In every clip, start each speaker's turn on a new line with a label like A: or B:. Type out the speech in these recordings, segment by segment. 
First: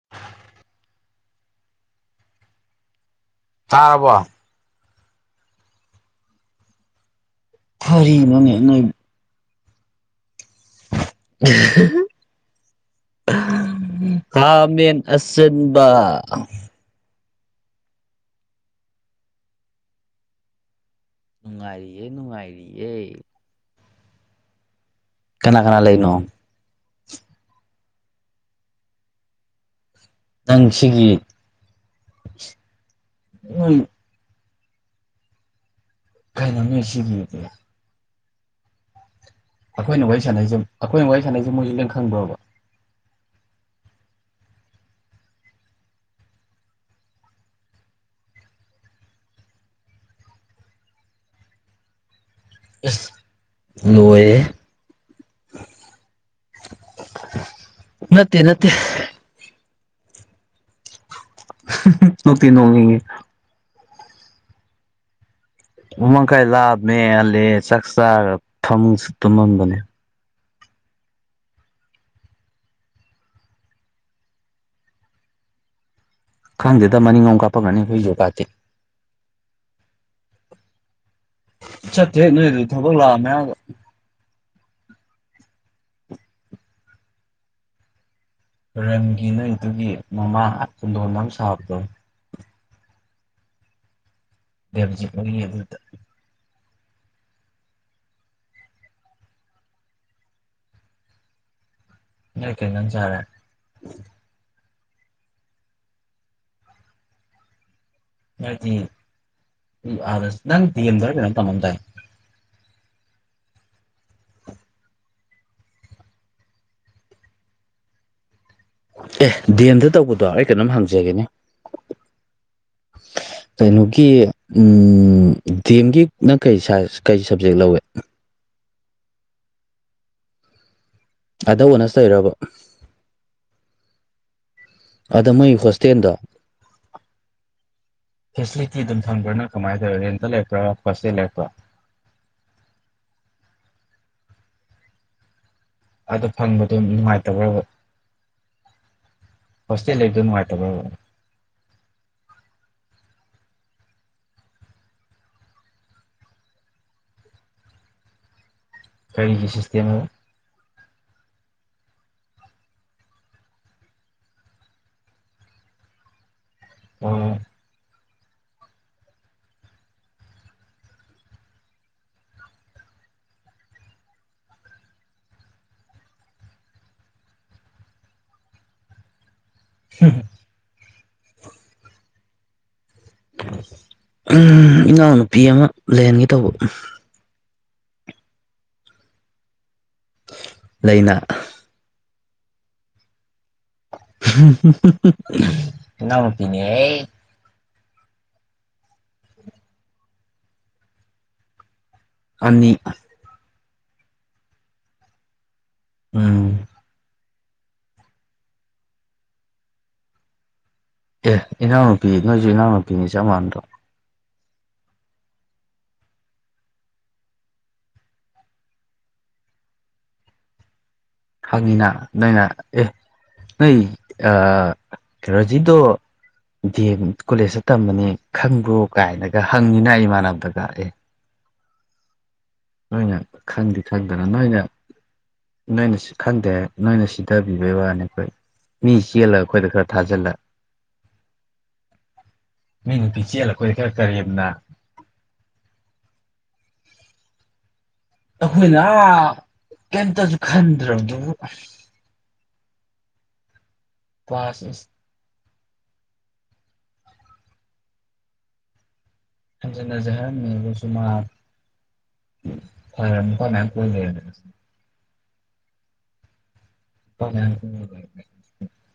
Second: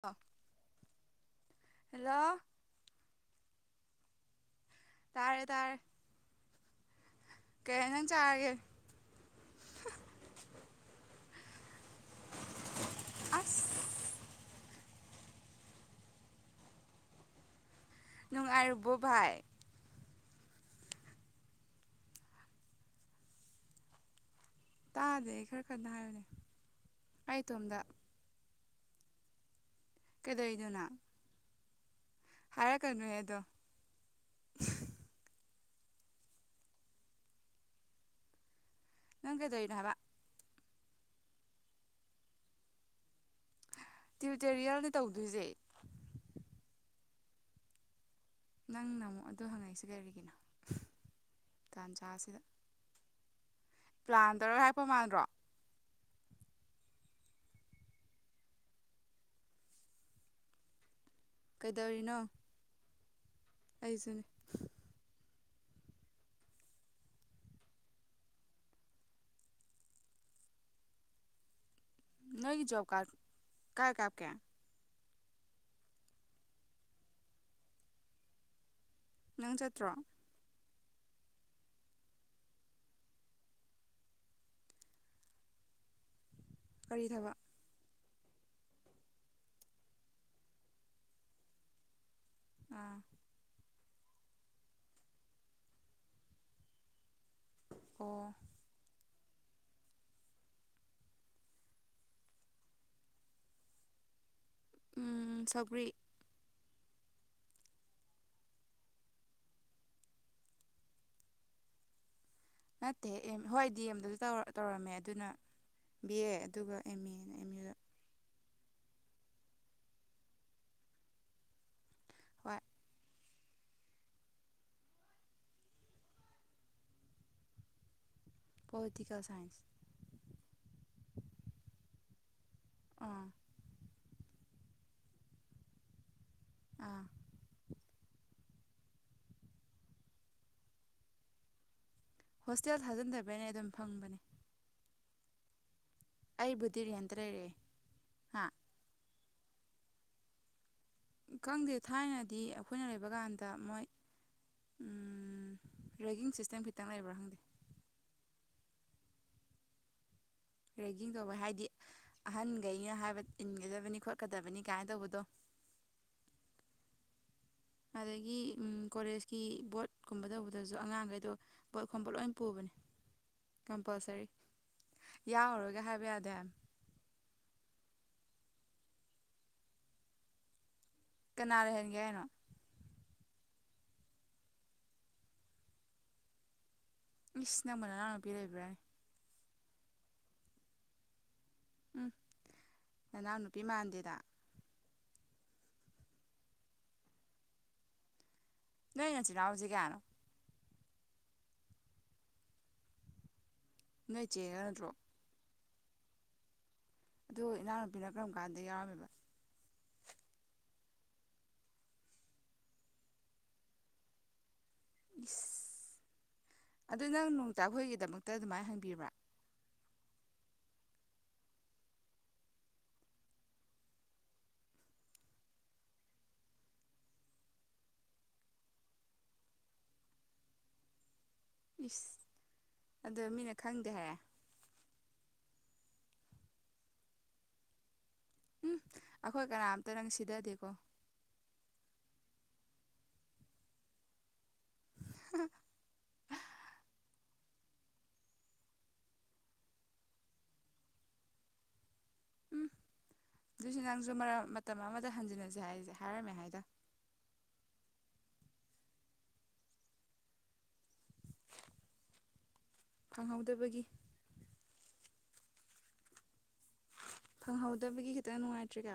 A: ꯋꯥ ꯍꯜꯂꯣ
B: ꯇꯥꯔꯕꯣ
A: ꯇꯥꯔꯦ ꯇꯥꯔꯦ ꯀꯩ ꯏꯟꯖꯥꯡ
B: ꯊꯔꯤ
A: ꯆꯥꯔꯒꯦ
B: ꯅꯣꯅꯦ ꯅꯣꯏ [inaudible]
A: ꯑꯁ
B: ꯈꯥꯃꯦꯟ ꯑꯁꯤꯟꯕ
A: ꯅꯨꯡꯉꯥꯏꯔꯤꯕꯣ ꯚꯥꯏ
B: ꯅꯨꯡꯉꯥꯏꯔꯤꯌꯦ ꯅꯨꯡꯉꯥꯏꯔꯤꯌꯦ
A: ꯇꯥꯗꯦ
B: ꯀꯅꯥ
A: ꯈꯔ
B: ꯀꯅꯥ
A: ꯈꯟꯅ
B: ꯂꯩꯅꯣ
A: ꯍꯥꯏꯌꯨꯅꯦ ꯑꯩ ꯏꯇꯣꯝꯗ ꯀꯩꯗꯧꯔꯤꯅꯣ ꯅꯪ ꯍꯥꯏꯔꯛꯀꯅꯨꯍꯦ ꯑꯗꯣ
B: ꯎꯝ ꯀꯩꯅꯣꯅꯦ ꯁꯤꯒꯤꯗ
A: ꯅꯪ ꯀꯩꯗꯧꯔꯤꯅꯣ ꯍꯥꯏꯕ
B: ꯑꯩꯈꯣꯏꯅ ꯋꯥꯔꯤ ꯁꯥꯟꯅꯩꯁꯦ ꯑꯩꯈꯣꯏꯅ ꯋꯥꯔꯤ ꯁꯥꯟꯅꯩꯁꯦ ꯃꯣꯏꯁꯦ ꯂꯪ ꯈꯪꯕꯔꯣꯕ
A: ꯇ꯭ꯌꯨꯇꯣꯔꯤꯌꯦꯜꯅꯤ ꯇꯧꯗꯣꯏꯁꯦ ꯅꯪꯅ ꯑꯃꯨꯛ ꯑꯗꯨ ꯍꯪꯉꯛꯏꯁꯤ ꯀꯔꯤꯒꯤꯅꯣ ꯇꯥꯟꯖꯥꯁꯤꯗ
B: ꯑꯦꯁ
A: ꯄ꯭ꯂꯥꯟ ꯇꯧꯔꯒ ꯍꯥꯏꯄ ꯃꯥꯟꯗ꯭ꯔꯣ
B: ꯅꯠꯇꯦ ꯅꯠꯇꯦ ꯅꯣꯛꯇꯤ ꯅꯣꯛꯅꯤꯡꯏ
A: ꯑꯩꯁꯨꯅꯤ
B: ꯎꯃꯥꯡ ꯀꯥꯏ ꯂꯥꯛꯑꯅꯦ ꯑꯂ ꯆꯥꯛ ꯆꯥ ꯐꯝꯁꯨ ꯇꯨꯝꯃꯝꯕꯅꯦ [unintelligible]
A: ꯅꯣꯏꯒꯤ ꯖꯣꯕ ꯀꯠ ꯀꯥꯏ ꯀꯥꯞꯀꯦ
B: ꯈꯪꯗꯦꯗ ꯃꯅꯤꯡꯂꯣꯝ ꯀꯥꯞꯄꯝꯒꯅꯤ
A: ꯅꯪ ꯆꯠꯇ꯭ꯔꯣ
B: ꯆꯠꯇ꯭ꯔꯦ ꯅꯣꯏ ꯑꯗꯨ ꯊꯕꯛ ꯂꯥꯛꯑꯃꯦ ꯍꯥꯏꯔꯒ
A: ꯀꯔꯤ ꯊꯕꯛ
B: ꯔꯪꯒꯤ ꯅꯣꯏꯗꯨꯒꯤ ꯃꯃꯥꯡ ꯈꯨꯟꯗꯣꯟꯗ ꯑꯃ ꯁꯥꯕꯣꯗꯣ
A: ꯑꯥ
B: ꯗꯦꯕꯖꯤꯠꯍꯣꯏꯒꯤ ꯑꯗꯨꯗ
A: ꯑꯣ
B: ꯅꯣꯏ ꯀꯩ ꯌꯦꯟꯖꯡ ꯆꯔꯦ
A: ꯎꯝ ꯁꯧꯒꯔ꯭ꯤ
B: [inaudible]
A: ꯅꯠꯇꯦ ꯑꯦꯝ ꯍꯣꯏ ꯗꯤ ꯑꯦꯝꯗꯁꯨ ꯇꯧꯔꯝꯃꯦ ꯑꯗꯨꯅ ꯕꯤ ꯑꯦ ꯑꯗꯨꯒ ꯑꯦꯝ ꯑꯦꯅ ꯑꯦꯝ ꯌꯨ
B: ꯑꯦ ꯗꯤ ꯑꯦꯝꯗ ꯇꯧꯕꯗꯣ ꯑꯩ ꯀꯩꯅꯣꯝ ꯍꯪꯖꯒꯦꯅꯦ
A: ꯍꯣꯏ
B: ꯀꯩꯅꯣꯒꯤ ꯗꯤ ꯑꯦꯝꯒꯤꯅ ꯀꯩꯥ ꯀꯔꯤ ꯁꯕꯖꯦꯛ ꯂꯧꯋꯦ
A: ꯄꯣꯂꯤꯇꯤꯀꯦꯜ ꯁꯥꯏꯟꯁ
B: ꯑꯗ ꯑꯣꯅꯁ ꯇꯧꯔꯤꯔꯕ
A: ꯑꯥ
B: ꯑꯗ ꯃꯣꯏ ꯍꯣꯁꯇꯦꯜꯗꯣ
A: ꯑꯥ
B: ꯐꯦꯁꯤꯂꯤꯇꯤ ꯑꯗꯨꯝ ꯐꯪꯕ꯭ꯔꯥꯅ ꯀꯃꯥꯏꯅ ꯇꯧꯋ ꯔꯦꯟꯇ ꯂꯩꯔꯛꯄ꯭ꯔꯥ ꯍꯣꯁꯇꯦꯜ ꯂꯩꯔꯛꯄ꯭ꯔꯥ
A: ꯍꯣꯁꯇꯦꯜ ꯊꯥꯖꯤꯟꯗꯕꯅ ꯑꯗꯨꯝ ꯐꯪꯕꯅꯤ
B: ꯑꯗꯨ ꯐꯪꯕꯗꯣ
A: ꯔꯦꯟꯇ ꯂꯩꯔꯛꯑꯦ
B: ꯅꯨꯡꯉꯥꯏꯇꯕ꯭ꯔꯕ
A: ꯍꯥ
B: ꯍꯣꯁꯇ꯭ꯦꯜ ꯂꯩꯗꯣ ꯅꯨꯡꯥꯏꯇꯕꯔꯥꯕ
A: ꯈꯪꯗꯦ ꯊꯥꯏꯅꯗꯤ ꯑꯩꯈꯣꯏꯅ ꯂꯩꯕ ꯀꯥꯟꯗ ꯃꯣꯏ ꯎꯝ ꯔꯦꯒꯤꯡ ꯁꯤꯁꯇꯦꯝ ꯈꯤꯇꯪ ꯂꯩꯕ꯭ꯔꯥ ꯈꯪꯗꯦ
B: ꯀꯔꯤꯒꯤ ꯁꯤꯁꯇꯦꯝ ꯑꯕꯥ
A: ꯔꯦꯀꯤꯡ ꯇꯧꯕ ꯍꯥꯏꯗꯤ ꯑꯍꯟꯈꯩꯅ ꯍꯥꯏꯕ ꯏꯟꯒꯗꯕꯅꯤ ꯈꯣꯠꯀꯗꯕꯅꯤ ꯀꯥꯏꯅ ꯇꯧꯕꯗꯣ
B: ꯑꯣ
A: ꯑꯗꯒꯤ ꯀꯣꯂꯦꯖꯀꯤ ꯕꯣꯠꯀꯨꯝꯕ ꯇꯧꯕꯗꯁꯨ ꯑꯉꯥꯡꯈꯩꯗꯣ ꯕꯣꯠ ꯈꯣꯝꯕ ꯂꯣꯏ ꯄꯨꯕꯅꯦ ꯀꯝꯄꯜꯁꯔꯤ ꯌꯥꯎꯔꯔꯣꯏꯒ ꯍꯥꯏꯕ ꯌꯥꯗꯦ ꯍꯥꯏꯃꯤ
B: ꯍꯝ
A: ꯀꯅꯥ ꯂꯩꯍꯟꯒꯦ ꯍꯥꯏꯅꯣ
B: ꯎꯝ ꯏꯅꯥꯎꯅꯨꯄꯤ ꯑꯃ ꯂꯩꯍꯟꯒꯦ ꯇꯧꯕ
A: ꯏꯁ ꯅꯪꯕꯨ ꯅꯥꯅꯥꯎꯅꯨꯄꯤ ꯂꯩꯕꯔꯅꯦ
B: ꯂꯩꯅꯥ
A: ꯎꯝ ꯅꯅꯥꯎꯅꯨꯄꯤ ꯕꯤꯃꯥꯟꯗꯦꯗ
B: ꯏꯅꯥꯎ ꯅꯨꯄꯤ ꯅꯦꯍꯦ
A: ꯅꯣꯏ ꯅꯆꯤꯟꯅꯥꯎꯖꯤ ꯀꯌꯥꯅꯣ
B: ꯑꯅꯤ
A: ꯅꯣꯏ ꯆꯦꯔꯥ ꯅꯠꯇ꯭ꯔꯣ
B: ꯎꯝ
A: ꯑꯗꯣ ꯏꯅꯥꯎꯅꯨꯄꯤꯅ ꯀꯔꯝ ꯀꯥꯟꯗ ꯌꯥꯎꯔꯝꯃꯤꯕ
B: ꯑꯦ ꯏꯅꯥꯎꯅꯨꯄꯤ ꯅꯣꯏꯁꯨ ꯏꯅꯥꯎꯅꯨꯄꯤꯅꯤ ꯆꯞ ꯃꯥꯟꯅꯗ꯭ꯔꯣ
A: ꯏꯁꯁ ꯑꯗꯨ ꯅꯪ ꯅꯣꯡꯇꯥꯛꯈꯣꯏꯒꯤꯗꯃꯛꯇ ꯑꯗꯨꯃꯥꯏꯅ ꯍꯪꯕꯤꯕ꯭ꯔꯥ
B: ꯍꯪꯉꯤꯅ ꯅꯣꯏꯅ ꯑꯦ ꯅꯣꯏ ꯔꯣꯖꯤꯠꯇꯣ ꯗꯤ ꯑꯦꯝ ꯀꯣꯂꯦꯖꯇ ꯇꯝꯕꯅꯤ ꯈꯪꯕ꯭ꯔꯣ ꯀꯥꯏꯅꯒ ꯍꯪꯉꯤꯅ ꯏꯃꯥꯟꯅꯕꯗꯒ ꯑꯦ
A: ꯏꯁ ꯑꯗꯣ
B: ꯅꯣꯏꯅꯦꯂ
A: ꯃꯤꯅ
B: ꯈꯟꯗꯤ
A: ꯈꯪꯗꯦ ꯍꯥꯏꯔꯦ
B: ꯈꯟꯗꯅ ꯅꯣꯏꯅꯦ ꯅꯣꯏꯅ ꯁꯤ ꯈꯪꯗꯦ ꯅꯣꯏꯅ ꯁꯤꯊꯕꯤꯕꯩ ꯋꯥꯅꯤ ꯍꯣꯏ
A: ꯎꯝ
B: ꯃꯤ ꯆꯦꯜꯂꯒ
A: ꯑꯩꯈꯣꯏ
B: ꯑꯩꯈꯣꯏꯗ
A: ꯀꯅꯥꯝꯇ
B: ꯈꯔ
A: ꯅꯪ
B: ꯊꯥꯖꯤꯜꯂꯛ
A: ꯁꯤꯗꯗꯦꯀꯣ
B: ꯃꯤ ꯅꯨꯄꯤ ꯆꯦꯜꯂꯒ ꯑꯩꯈꯣꯏ ꯈꯔ ꯀꯔꯦꯝꯅ
A: [inaudible]
B: ꯑꯩꯈꯣꯏꯅ ꯑꯥ ꯀꯩꯝꯇꯁꯨ ꯈꯟꯗ꯭ꯔꯕꯗꯨꯕꯨ
A: ꯎꯝ ꯑꯗꯨꯏꯁꯨ ꯅꯪꯁꯨ ꯃꯔꯛ
B: ꯀ꯭ꯂꯥꯁ
A: ꯃꯇꯝ ꯑꯃꯗ ꯍꯟꯖꯤꯟꯅꯁ ꯁꯦ ꯍꯥꯏꯁꯦ ꯍꯥꯏꯔꯝꯃꯦ ꯍꯥꯏꯗ
B: ꯍꯟꯖꯟꯅꯥꯖꯤ ꯍꯥꯏꯔꯝꯃꯤꯕ ꯑꯗꯨ ꯃꯥ ꯑꯣꯂꯥꯏ ꯑꯣꯟꯂꯥꯏꯟ
A: ꯐꯪꯍꯧꯗꯕꯒꯤ
B: ꯀꯨꯏꯅ ꯂꯩꯔꯝꯃꯤ ꯅꯨꯄꯥ ꯃꯌꯥꯝ ꯀꯣꯏ ꯂꯩꯔꯝꯃꯦ
A: ꯐꯪꯍꯧꯗꯕꯒꯤ ꯈꯤꯇꯪ ꯅꯨꯡꯉꯥꯏꯇ꯭ꯔꯤꯒ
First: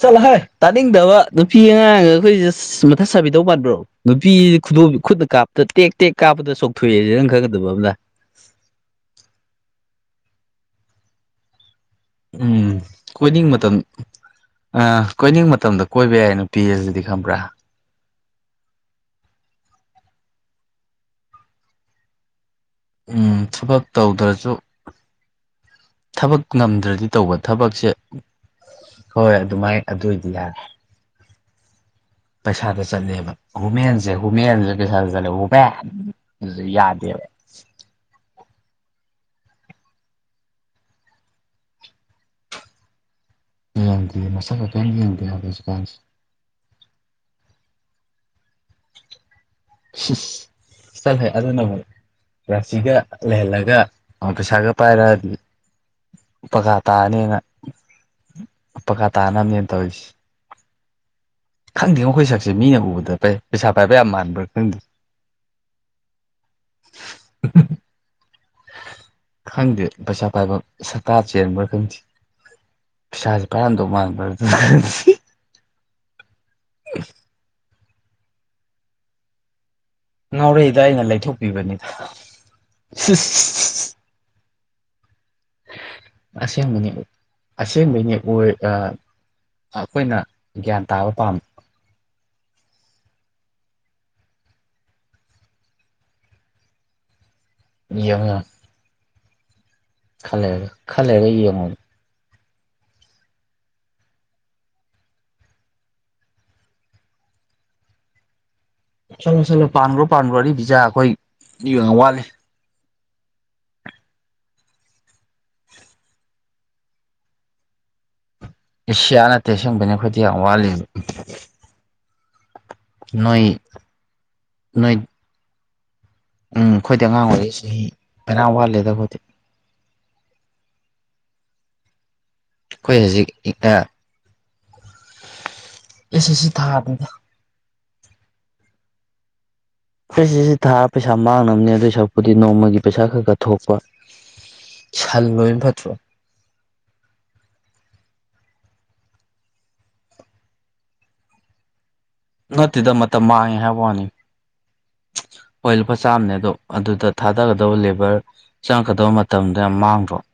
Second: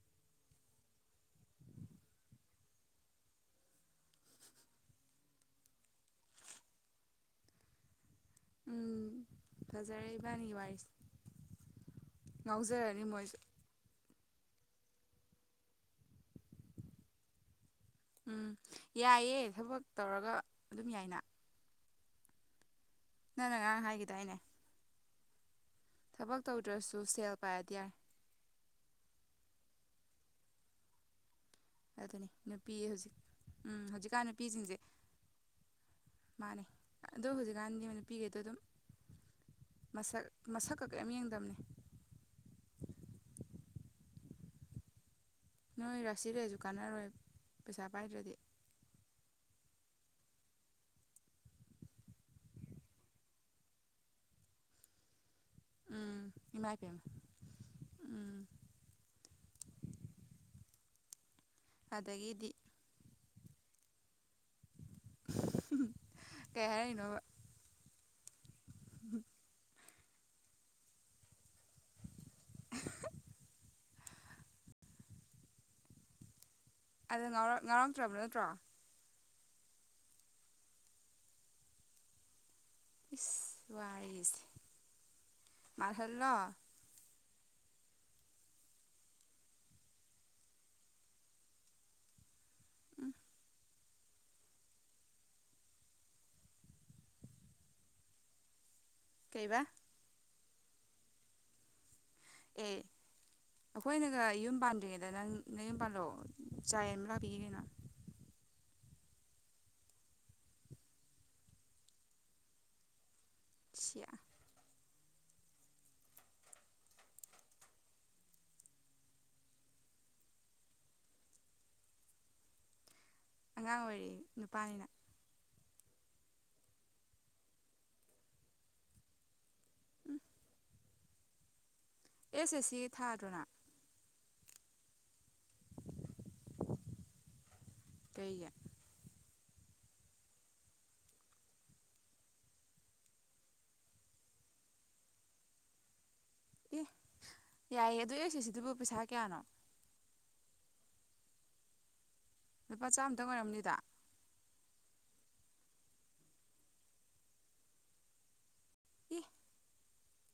B: ꯆꯠꯂ ꯍꯥꯏ ꯇꯥꯅꯤꯡꯗꯕ ꯅꯨꯄꯤ ꯑꯉꯥꯡ ꯑꯩꯈꯣꯏꯁꯦ ꯃꯊꯛ ꯁꯥꯕꯤꯗꯧ ꯄꯥꯟꯕ꯭ꯔꯣ ꯅꯨꯄꯤꯁꯤ ꯈꯨꯗꯣ ꯈꯨꯠꯇ ꯀꯥꯞꯄꯗ ꯇꯦꯛ ꯇꯦꯛ ꯀꯥꯞꯄꯗ ꯆꯣꯛꯊꯣꯛꯑꯦꯁꯦ ꯅꯪ ꯈꯪꯒꯗꯕ ꯑꯝꯗ
A: ꯢꯕꯅꯤꯒꯤ ꯋꯔꯤꯖꯦ
B: ꯎꯝ ꯀꯣꯏꯅꯤꯡ ꯃꯇꯝ ꯃꯇꯝ ꯑ ꯀꯣꯏꯅꯤꯡ ꯃꯇꯝꯗ ꯀꯣꯏꯕ ꯌꯥꯏ ꯅꯨꯄꯤ ꯑꯁꯤꯗꯤ ꯈꯪꯕ꯭ꯔꯥ
A: ꯎꯝ ꯌꯥꯏꯌꯦꯦ ꯊꯕꯛ ꯇꯧꯔꯒ ꯑꯗꯨꯝ ꯌꯥꯏꯅ
B: ꯎꯝ
A: ꯅꯪꯅ
B: ꯊꯕꯛ
A: ꯉꯔꯥꯡ ꯍꯥꯏꯈꯤꯗꯥꯏꯅꯦ
B: ꯇꯧꯗ꯭ꯔꯁꯨ ꯊꯕꯛ
A: ꯇꯧꯗ꯭ꯔꯁꯨ
B: ꯉꯝꯗ꯭ꯔꯗꯤ ꯇꯧꯕ
A: ꯁꯦꯜ ꯄꯥꯏꯔꯗꯤ
B: ꯊꯕꯛꯁꯦ
A: ꯌꯥꯔꯦ
B: ꯍꯣꯏ ꯑꯗꯨꯃꯥꯏ ꯑꯗꯨ ꯑꯣꯏꯗꯤ ꯌꯥꯔꯦ
A: ꯑꯗꯨꯅꯤ ꯅꯨꯄꯤ
B: ꯄꯩꯁꯥꯗ
A: ꯍꯧꯖꯤꯛ
B: ꯆꯠꯂꯦꯕ
A: ꯎꯝ
B: ꯋꯨꯃꯦꯟꯁꯦ
A: ꯍꯧꯖꯤꯛꯀꯥꯟ
B: ꯋꯨꯃꯦꯟꯁꯦ
A: ꯅꯨꯄꯤꯁꯤꯡꯁꯦ
B: ꯄꯩꯁꯥꯗ ꯆꯠꯂꯦ ꯋꯨꯃꯦꯟ
A: ꯃꯥꯅꯦ
B: ꯑꯗꯨꯁꯨ ꯌꯥꯗꯦꯕ
A: ꯑꯗꯣ ꯍꯧꯖꯤꯛꯀꯥꯟꯗꯤ ꯅꯨꯄꯤꯈꯩꯗꯣ ꯑꯗꯨꯝ ꯃꯁꯛ ꯃꯁꯛꯀ ꯀꯩꯝ ꯌꯦꯡꯗꯕꯅꯤ
B: ꯌꯦꯡꯗꯦ ꯃꯁꯛꯀ ꯀꯩꯝ ꯌꯦꯡꯗꯦ ꯍꯧꯖꯤꯛꯀꯥꯟꯁꯦ
A: ꯅꯣꯏ ꯔꯥꯁꯤ ꯂꯩ ꯔꯁꯨ ꯀꯥꯅꯔꯣꯏꯕ ꯄꯩꯁꯥ ꯄꯥꯏꯗ꯭ꯔꯗꯤ
B: ꯆꯠꯂꯍꯦ ꯑꯗꯨꯅ ꯑꯃꯨꯛ ꯔꯥꯁꯤꯒ ꯂꯩꯍꯜꯂꯒ ꯑꯃꯨꯛ ꯄꯩꯁꯥꯒ ꯄꯥꯏꯔꯛꯑꯗꯤ
A: ꯎꯝ ꯏꯃꯥ
B: ꯄꯀꯥ
A: ꯏꯄꯦꯝꯃ
B: ꯇꯥꯅꯦꯅ
A: ꯎꯝ
B: ꯄꯀꯥ ꯇꯥꯅꯕꯅꯦꯅ ꯇꯧꯔꯤꯁꯤ ꯈꯪꯗꯦꯉꯣ ꯈꯣꯏ ꯁꯛꯁꯦ
A: ꯑꯗꯒꯤꯗꯤ
B: ꯃꯤꯅ ꯎꯕꯗ ꯄꯩꯁꯥ ꯐꯥꯏꯕ ꯌꯥꯝ ꯃꯥꯟꯕ꯭ꯔꯥ ꯈꯪꯗꯦ
A: ꯀꯩ ꯍꯥꯏꯔꯛꯏꯅꯣꯕ
B: ꯈꯪꯗꯦ ꯄꯩꯁꯥ ꯄꯥꯏꯕ ꯁꯛꯇꯥ ꯆꯦꯟꯕ꯭ꯔꯥ ꯈꯪꯗꯦ ꯄꯩꯁꯥꯁꯦ ꯄꯥꯏꯔꯝꯗꯧ ꯃꯥꯟꯕ꯭ꯔꯥ
A: ꯑꯗ ꯉꯥ ꯉꯥꯎꯔꯝ ꯇ꯭ꯔꯕ ꯅꯠꯇ꯭ꯔꯣ
B: ꯉꯥꯎꯔꯛꯏꯗ ꯑꯩꯅ ꯂꯩꯊꯣꯛꯄꯤꯕꯅꯤꯗ
A: ꯏꯁ ꯋꯥꯔꯤꯁꯦ ꯃꯥꯜꯍꯜꯂꯣ
B: ꯑꯁꯦꯡꯕꯅꯤ ꯑꯁꯦꯡꯕꯩꯅꯦ ꯑꯣꯢ ꯑꯥ ꯑꯩꯈꯣꯏꯅ ꯒ꯭ꯌꯥꯟ ꯇꯥꯕ ꯄꯥꯝꯕ
A: ꯎꯝ
B: ꯌꯦꯡꯉꯨ ꯌꯦꯡꯉꯨ
A: ꯀꯩꯕꯥ
B: ꯈꯔ ꯂꯩꯔꯒ ꯈꯔ ꯂꯩꯔꯒ ꯌꯦꯡꯉꯣ [unintelligible]
A: ꯑꯦ ꯑꯩꯈꯣꯏꯅꯒ ꯌꯨꯝ ꯄꯥꯟꯗ꯭ꯔꯤꯉꯩꯗ ꯅꯪ ꯅꯌꯨꯝ ꯄꯥꯟꯂꯣ ꯆꯥ ꯌꯦꯟꯕ ꯂꯥꯛꯄꯤꯒꯦ ꯀꯩꯅꯣ
B: ꯆꯠꯂꯣ ꯆꯠꯂꯣ ꯄꯥꯟꯒ꯭ꯔꯣ ꯄꯥꯟꯒ꯭ꯔꯣ ꯑꯔꯤꯕꯤꯖꯥ ꯑꯩꯈꯣꯏ [unintelligible] ꯋꯤꯠꯂꯤ꯫
A: ꯁꯤꯌꯥ
B: [unintelligible] ꯑꯦ ꯁꯤꯌꯥ ꯅꯠꯇꯦ ꯑꯁꯦꯡꯕꯩꯅꯦ ꯑꯩꯈꯣꯏꯗꯤ ꯌꯥꯝ ꯋꯥꯠꯂꯤꯕ ꯅꯣꯏ
A: ꯑꯉꯥꯡ ꯑꯣꯏꯔꯤ ꯅꯨꯄꯥꯅꯤꯅ
B: ꯅꯣꯏ ꯎꯝ ꯈꯣꯏꯗꯤ ꯑꯉꯥꯡ ꯑꯣꯏꯔꯤ ꯆꯍꯤ ꯐꯅꯌꯥꯝ ꯋꯥꯠꯂꯤꯗ ꯈꯣꯏꯗꯤ
A: ꯎꯝ ꯑꯦꯁ ꯑꯦꯁ ꯁꯤ
B: ꯑꯩꯈꯣꯏ
A: ꯊꯥꯗ꯭ꯔꯣ
B: ꯍꯧꯖꯤꯛ
A: ꯅꯪ
B: [unintelligible] ꯑꯦꯁ ꯑꯦꯁ ꯁꯤ ꯊꯥꯗꯦꯗ
A: ꯀꯩꯒꯤ
B: ꯑꯦꯁ ꯑꯦꯁ ꯁꯤ ꯊꯥꯔ ꯄꯩꯁꯥ ꯃꯥꯡꯅꯕꯅꯦ ꯑꯗꯨꯏ ꯁꯔꯨꯛꯄꯨꯗꯤ ꯅꯣꯡꯃꯒꯤ ꯄꯩꯁꯥ ꯈꯔ ꯈꯔ ꯊꯣꯛꯄ ꯁꯟ ꯂꯣꯏꯕꯅ ꯐꯠꯇ꯭ꯔꯣ
A: ꯑꯦ ꯌꯥꯏꯌꯦ ꯑꯗꯨ ꯑꯦꯁ ꯑꯦꯁ ꯁꯤꯗꯨꯕꯨ ꯄꯩꯁꯥ ꯀꯌꯥꯅꯣ ꯂꯨꯄꯥ
B: ꯅꯠꯇꯦꯗ ꯃꯇꯝ
A: ꯆꯥꯝꯃꯇꯪ
B: ꯃꯥꯡꯉꯦ
A: ꯑꯣꯏꯔꯝꯅꯤꯗ
B: ꯍꯥꯏꯕ ꯋꯥꯅꯤ ꯍꯣꯏ ꯂꯨꯄꯥ ꯆꯥꯝꯃꯅꯦ ꯑꯗꯣ ꯑꯗꯨꯗ ꯊꯥꯗꯒꯗꯧꯕ ꯂꯦꯕꯔ ꯆꯪꯉꯀꯗꯕ
A: ꯑꯦ
B: ꯃꯇꯝꯗ ꯌꯥꯝ ꯃꯥꯡ [unintelligible]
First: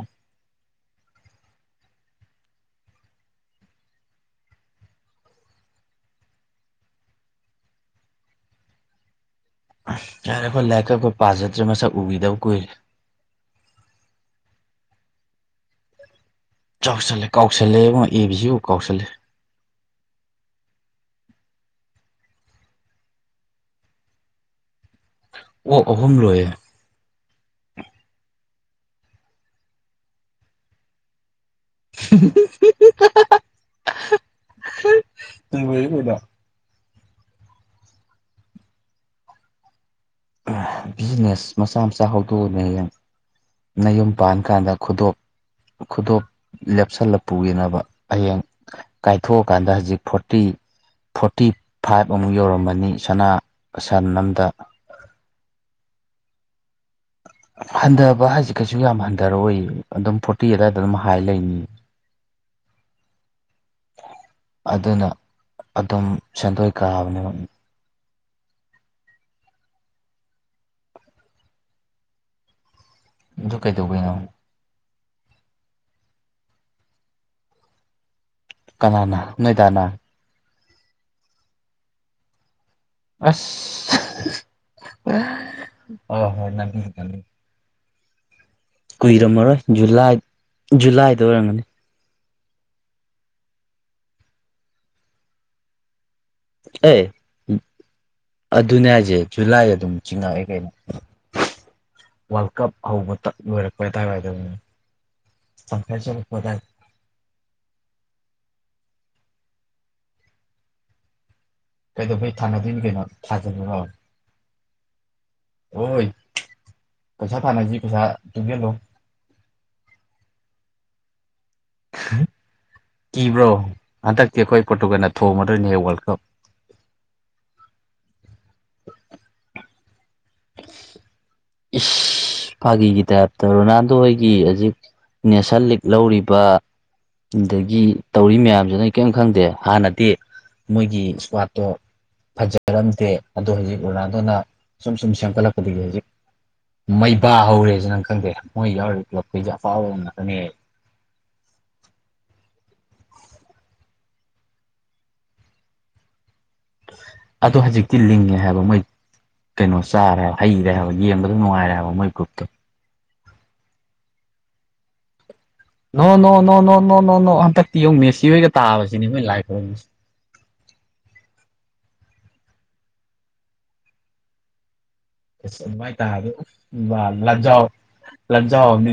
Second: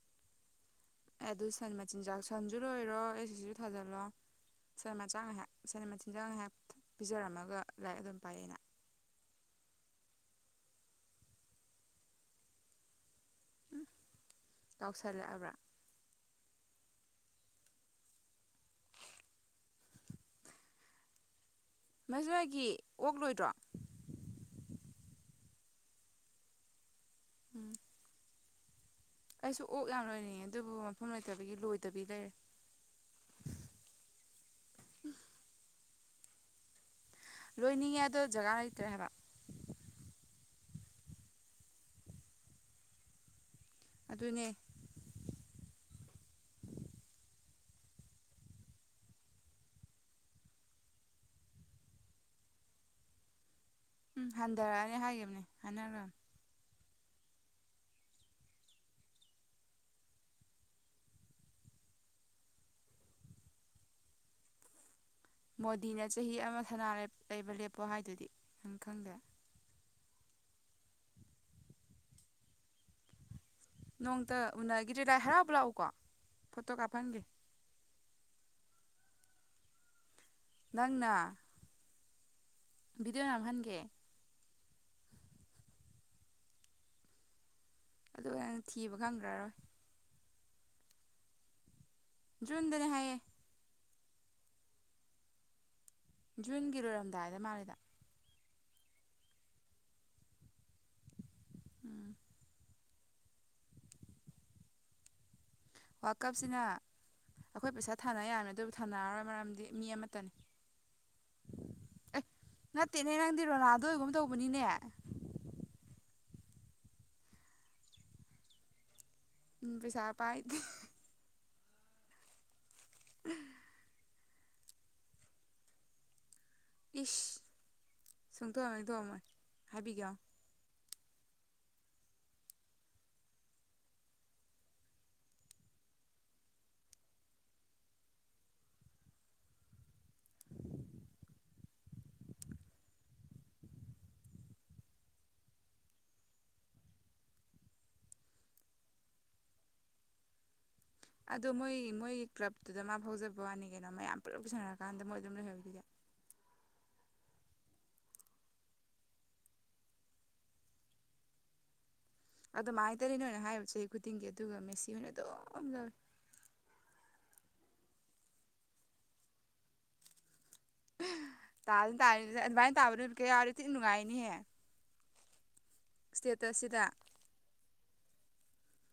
A: ꯑꯗꯨ ꯁꯟ ꯃꯆꯤꯟꯖꯥꯛ ꯁꯟꯖꯨ ꯂꯣꯏꯔꯣ ꯑꯦꯁ ꯑꯦꯁ ꯁꯤꯖꯨ ꯊ ꯊꯥꯖꯜꯂꯣ ꯁꯟ ꯃꯆꯥꯥꯛ ꯉꯥꯏꯍꯥꯛ ꯁꯟ ꯃꯆꯤꯟꯖꯥꯛ ꯉꯥꯏꯍꯥꯛ ꯄꯤꯖꯔꯝꯃꯒ ꯂꯥꯏꯔꯤꯛ ꯑꯗꯨꯝ ꯄꯥ ꯌꯥꯏꯅ꯫
B: [unintelligible] ꯌꯥꯔꯦꯈꯣꯏ ꯂꯥꯏꯔꯤꯛꯀ ꯑꯩꯈꯣꯏ ꯄꯥꯖꯗ꯭ꯔꯦ ꯃꯁꯛ ꯎꯒꯤꯗꯕ ꯀꯨꯏꯔꯦ꯫
A: ꯎꯝ ꯀꯥꯎꯁꯜꯂꯛꯑꯕ꯭ꯔꯥ꯫
B: ꯆꯥꯎꯁꯜꯂꯦ ꯀꯥꯎꯁꯜꯂꯛꯑꯉꯣ ꯑꯦ ꯕꯤ ꯁꯤꯕꯨꯛ ꯀꯥꯎꯁꯜꯂꯦ꯫
A: ꯃꯖꯋꯥꯏꯒꯤ ꯑꯣꯛ ꯂꯣꯏꯗ꯭ꯔꯣ꯫
B: ꯑꯣꯛ ꯑꯍꯨꯝ ꯂꯣꯏꯌꯦ꯫
A: ꯎꯝ꯫ ꯑꯩꯁꯨ ꯑꯣꯛ ꯌꯥꯝ ꯂꯣꯏꯅꯤꯡꯉꯤ ꯑꯗꯨꯕꯨ ꯃꯐꯝ ꯂꯩ ꯂꯩꯇꯕꯒꯤ ꯂꯣꯏꯗꯕꯤ ꯂꯩꯔꯦ꯫
B: [unintelligible]
A: ꯂꯣꯏꯅꯤꯡꯉꯦ ꯑꯗꯣ ꯖꯒꯥ ꯂꯩꯇ꯭ꯔꯦ ꯍꯥꯏꯕ꯫
B: [unintelligible] ꯕꯤꯖꯤꯅꯦꯁ ꯃꯆꯥ ꯃꯆꯥ ꯍꯧꯗꯣꯛꯑꯅꯦꯌꯦ꯫ ꯅꯌꯨꯝ ꯄꯥꯟ
A: ꯑꯗꯨꯅꯦ
B: ꯀꯥꯟꯗ ꯈꯨꯗꯣꯞ ꯈꯨꯗꯣꯞ ꯂꯦꯞꯁꯜꯂ ꯄꯨꯒꯤꯅꯕ꯫ ꯍꯌꯦꯡ ꯀꯥꯏꯊꯣꯛꯑꯀꯥꯟꯗ ꯍꯧꯖꯤꯛ ꯐꯣꯔꯇꯤ ꯐꯣꯔꯇꯤ ꯐꯥꯏꯚ ꯑꯃꯨꯛ ꯌꯧꯔꯝꯃꯅꯤ ꯁꯅꯥ꯫ ꯑ ꯁꯟ ꯑꯝꯗ꯫
A: ꯍꯥꯏꯅꯒ꯭ꯔꯃꯤ꯫
B: ꯍꯟꯗꯕ ꯍꯥꯏꯖꯦ ꯀꯩꯁꯨ ꯌꯥꯝ ꯍꯟꯊꯔꯛꯑꯣꯏ ꯑꯗꯨꯝ ꯐꯣꯔꯇꯤ ꯑꯗꯨꯏꯗ ꯑꯗꯨꯝ ꯍꯥꯏ ꯂꯩꯅꯤ ꯑꯗꯨꯅ꯫
A: ꯃꯣꯗꯤꯅ
B: ꯑꯗꯨꯝ
A: ꯆꯍꯤ ꯑꯃ
B: ꯁꯦꯟꯗꯣꯏ
A: ꯊꯅꯥ
B: ꯀꯥꯕꯅꯦꯕ
A: ꯂꯩꯕ ꯂꯦꯞꯄꯣ ꯍꯥꯏꯗꯨꯗꯤ ꯏꯪꯈꯥꯡꯗ
B: ꯑꯗꯨ ꯀꯩꯗꯧꯕꯩꯅꯣ
A: ꯅꯣꯡꯇ ꯑꯣ ꯒꯤꯇꯦ ꯂꯥꯏ ꯍꯔꯥꯎꯕ ꯂꯥꯛꯎꯀꯣ ꯐꯣꯇꯣ ꯀꯥꯞꯍꯟꯒꯦ
B: ꯀꯅꯥꯅ ꯅꯣꯏꯗꯅ
A: ꯅꯪꯅ ꯚꯤꯗꯤꯑꯣ ꯅꯝꯍꯟꯒꯦ
B: ꯑꯁ ꯍ ꯍ ꯅꯅꯤ ꯀꯅꯤ
A: ꯑꯗꯨ
B: ꯀꯨꯏꯔꯝꯃꯔꯣꯏ ꯖꯨꯂꯥꯏ ꯖꯨꯂꯥꯏꯗ ꯑꯣꯏꯔꯝꯒꯅꯤ
A: ꯣꯟꯗꯅ ꯍꯥꯏꯌꯦ ꯖꯨꯟꯒꯤ
B: ꯑꯦ
A: ꯂꯣꯏꯔꯝꯗꯥꯏꯗ ꯃꯥꯜꯂꯤꯦꯗ
B: ꯑꯗꯨꯅꯦ ꯍꯥꯏꯁꯦ ꯖꯨꯂꯥꯏ ꯑꯗꯨꯝ ꯆꯤꯡꯉꯛꯑꯦ ꯀꯩꯅꯣ
A: ꯎꯝ
B: ꯋꯥꯔꯜ ꯀꯞ ꯍꯧꯕꯇ ꯂꯣꯏꯔꯛꯄ ꯑꯗꯨꯗꯥꯏꯋꯥꯏꯗꯅꯤ
A: ꯋꯥꯔ ꯀꯞꯁꯤꯅ ꯑꯩꯈꯣꯏ ꯄꯩꯁꯥ ꯊꯥꯅ ꯌꯥꯕꯅꯦ ꯑꯗꯨꯕꯨ ꯊꯥꯅꯔꯔꯣꯏ ꯃꯔꯝꯗꯤ ꯃꯤ ꯑꯃꯠꯇꯅꯤ
B: ꯀ ꯀꯩꯗꯣ
A: ꯑꯦ
B: ꯐꯩ ꯊꯅꯗꯤꯒꯩꯅꯣ
A: ꯅꯠꯇꯦꯅꯦ ꯅꯪꯗꯤ
B: ꯊꯖꯕꯣ
A: ꯔꯣꯅꯥꯜꯗꯣꯒꯨꯝ ꯇꯧꯕꯅꯤꯅꯦ
B: ꯍꯣꯏ ꯀꯁꯥ ꯊꯥꯅꯥꯁꯤ ꯀꯁꯥ ꯇꯨ ꯦꯂꯣ
A: ꯏ ꯄꯁ ꯄꯥꯏꯗꯤꯦ
B: ꯍꯥ ꯀꯕ꯭ꯔꯣ ꯍꯟꯗꯛꯇꯤ ꯑꯈꯣꯏ ꯄꯣꯔꯇꯨꯒꯜꯅ ꯊꯣꯡꯝꯃꯗꯣꯏꯅꯤꯍꯦ ꯋꯥ꯭ꯔꯜ ꯀꯞ꯫
A: ꯏꯁ ꯁꯨꯡꯊꯣꯝ ꯍꯦꯛ ꯊꯣꯝꯃꯣꯏ ꯍꯥꯏꯕꯤꯒꯦ ꯌꯦꯡꯉꯨ꯫
B: ꯏꯁ ꯐꯥꯒꯤꯒꯤ ꯇꯥꯏꯞꯇ ꯔꯣꯅꯥꯜꯗꯣ ꯍꯣꯏꯒꯤ ꯍꯧꯖꯤꯛ ꯅꯦꯁꯟ ꯂꯤꯛ ꯂꯧꯔꯤꯕ ꯑꯗꯒꯤ ꯇꯧꯔꯤ ꯃꯌꯥꯝꯁꯦ ꯅꯣꯏ ꯀꯔꯤꯝ ꯈꯪꯗꯦ ꯍꯥꯟꯅꯗꯤ ꯃꯣꯏꯒꯤ ꯁ꯭ꯀ꯭ꯋꯥꯠꯇꯣ ꯐꯖꯔꯝꯗꯦ ꯑꯗꯣ ꯍꯧꯖꯤꯛ ꯔꯣꯅꯥꯜꯗꯣꯅ ꯁꯨꯝ ꯁꯨꯝ ꯁꯦꯝꯒꯠꯂꯛꯄꯗꯒꯤ ꯍꯧꯖꯤꯛ ꯃꯩꯕꯥ ꯍꯧꯔꯦꯁꯦ ꯅꯪ ꯈꯪꯗꯦ ꯃꯣꯏ ꯌꯥꯎꯔꯤꯕ ꯀ꯭ꯂꯕꯈꯩꯁꯦ ꯑꯐꯥꯎꯕ ꯉꯥꯛꯇꯅꯦ꯫
A: ꯑꯗꯣ ꯃꯣꯏ ꯃꯣꯏꯒꯤ ꯀ꯭ꯂꯞꯇꯨꯗ ꯃꯥ ꯐꯥꯎꯖꯕ ꯋꯥꯅꯤ ꯀꯩꯅꯣ ꯃꯌꯥꯝ ꯄꯨꯂꯞ ꯄꯨꯁꯤꯟꯅꯔꯀꯥꯟꯗ ꯃꯣꯏ ꯑꯗꯨꯝ ꯂꯩꯍꯧꯔꯤꯗꯨꯗꯤ꯫
B: ꯑꯗꯣ ꯍꯧꯖꯤꯛꯇꯤ ꯂꯤꯡꯉꯦ ꯍꯥꯏꯕ ꯃꯣꯏ ꯀꯩꯅꯣ ꯆꯥꯔꯦ ꯍꯥꯏꯕ ꯍꯩꯔꯦ ꯍꯥꯏꯕ ꯌꯦꯡꯕꯗꯣ ꯅꯨꯡꯉꯥꯏꯔꯦ ꯍꯥꯏꯕ ꯃꯣꯏ ꯒ꯭ꯔꯨꯞꯇꯣ
A: ꯑꯗꯨ ꯃꯥꯥꯏ ꯇꯅꯤ ꯅꯣꯏꯅ ꯍꯥꯏꯔꯤꯕ ꯆꯍꯤ ꯈꯨꯗꯤꯡꯒꯤ ꯑꯗꯨꯒ ꯃꯦꯁꯤ ꯍꯣꯏꯅ ꯗꯨꯝ
B: ꯅꯣ ꯅꯣ ꯅꯣ ꯅꯣ ꯅꯣ ꯅꯣꯅꯣ ꯍꯟ ꯍꯟꯗꯛꯇꯤ ꯌꯦꯡꯉꯨ ꯃꯦꯁꯤ ꯍꯣꯏꯒ ꯇꯥꯕꯁꯤꯅꯤ ꯈꯣꯏꯅ ꯂꯥꯏ ꯈꯨꯔꯨꯝꯃꯤꯁꯦ꯫
A: ꯇꯥꯅꯤ ꯇꯥꯅꯤꯁꯦ ꯑꯗꯨꯃꯥꯏꯅ ꯇꯥꯕ ꯅꯨꯃꯤꯠꯀ ꯌꯥꯎꯔꯗꯤ ꯊꯤ ꯅꯨꯡꯉꯥꯏꯅꯤꯍꯦ꯫
B: ꯏꯖ ꯑꯗꯨꯃꯥꯏ ꯇꯥꯔꯗꯤ ꯎꯞ
A: ꯏꯁꯇꯦꯇꯁꯁꯤꯗ
B: ꯂꯖꯥꯎ ꯂꯖꯥꯎ ꯑꯝꯅꯤ꯫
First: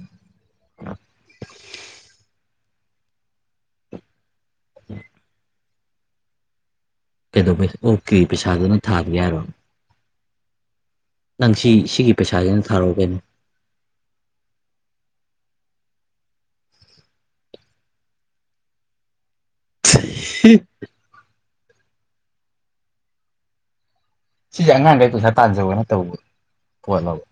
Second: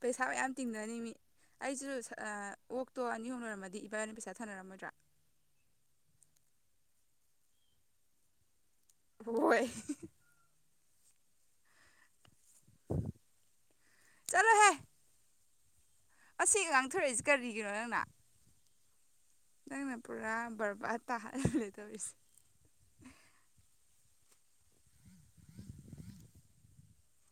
A: ꯄꯩꯁꯥ ꯃꯌꯥꯝ ꯇꯤꯡꯅꯅꯤ ꯃꯥ ꯑꯩꯁꯨꯁ ꯑꯣꯛꯇꯣ ꯑꯅꯤ ꯑꯍꯨꯝ ꯂꯣꯏꯔꯝꯃꯗꯤ ꯏꯕꯅꯤ ꯄꯩꯁꯥ ꯇꯨ ꯁꯥꯟꯅꯔꯝꯃꯗ꯭ꯔꯥ꯫
B: ꯀꯩꯗꯧꯕꯩ ꯑꯣꯀꯦ ꯄꯩꯁꯥꯗꯨꯅ ꯊꯥꯕꯤ
A: ꯍꯣꯏ
B: ꯅꯪꯁꯤ ꯁꯤꯒꯤ ꯄꯩꯁꯥꯅ ꯊꯥꯔꯛꯑꯣ ꯀꯩꯅꯣ
A: ꯑꯁꯤꯒ ꯉꯥꯡꯊꯣꯔꯛꯏꯁꯤ ꯀꯔꯤꯒꯤꯅꯣ ꯅꯪꯅ꯫ ꯅꯪꯅ ꯄꯨꯔꯥ ꯕꯔꯕꯥꯠ ꯇꯥꯍꯜꯂꯦ꯫ ꯇꯧꯔꯤꯁꯦ
B: ꯁꯤꯁꯦ ꯑꯉꯥꯡꯈꯩ ꯄꯩꯁꯥ ꯇꯥꯟꯖꯧꯅ ꯇꯧꯕ ꯄꯣꯠꯂꯕ꯫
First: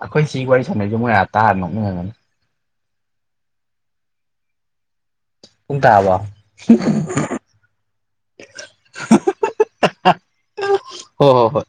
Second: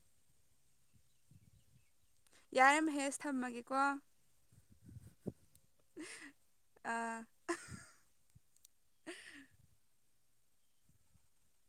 B: ꯑꯩꯈꯣꯏ ꯁꯤ ꯋꯥꯔꯤ ꯁꯥꯟꯅꯩꯁꯦ ꯃꯣꯏ ꯑ ꯇꯥꯔ ꯅꯣꯛꯅꯤꯡꯉꯝꯒꯅꯤ꯫
A: ꯌꯥꯔꯦ ꯃꯍꯦꯁ ꯊꯝꯃꯒꯦꯀꯣ꯫
B: ꯄꯨꯡ ꯇꯔꯕꯣ ꯍ
A: ꯑꯥ
B: ꯍꯣ ꯍꯣꯏ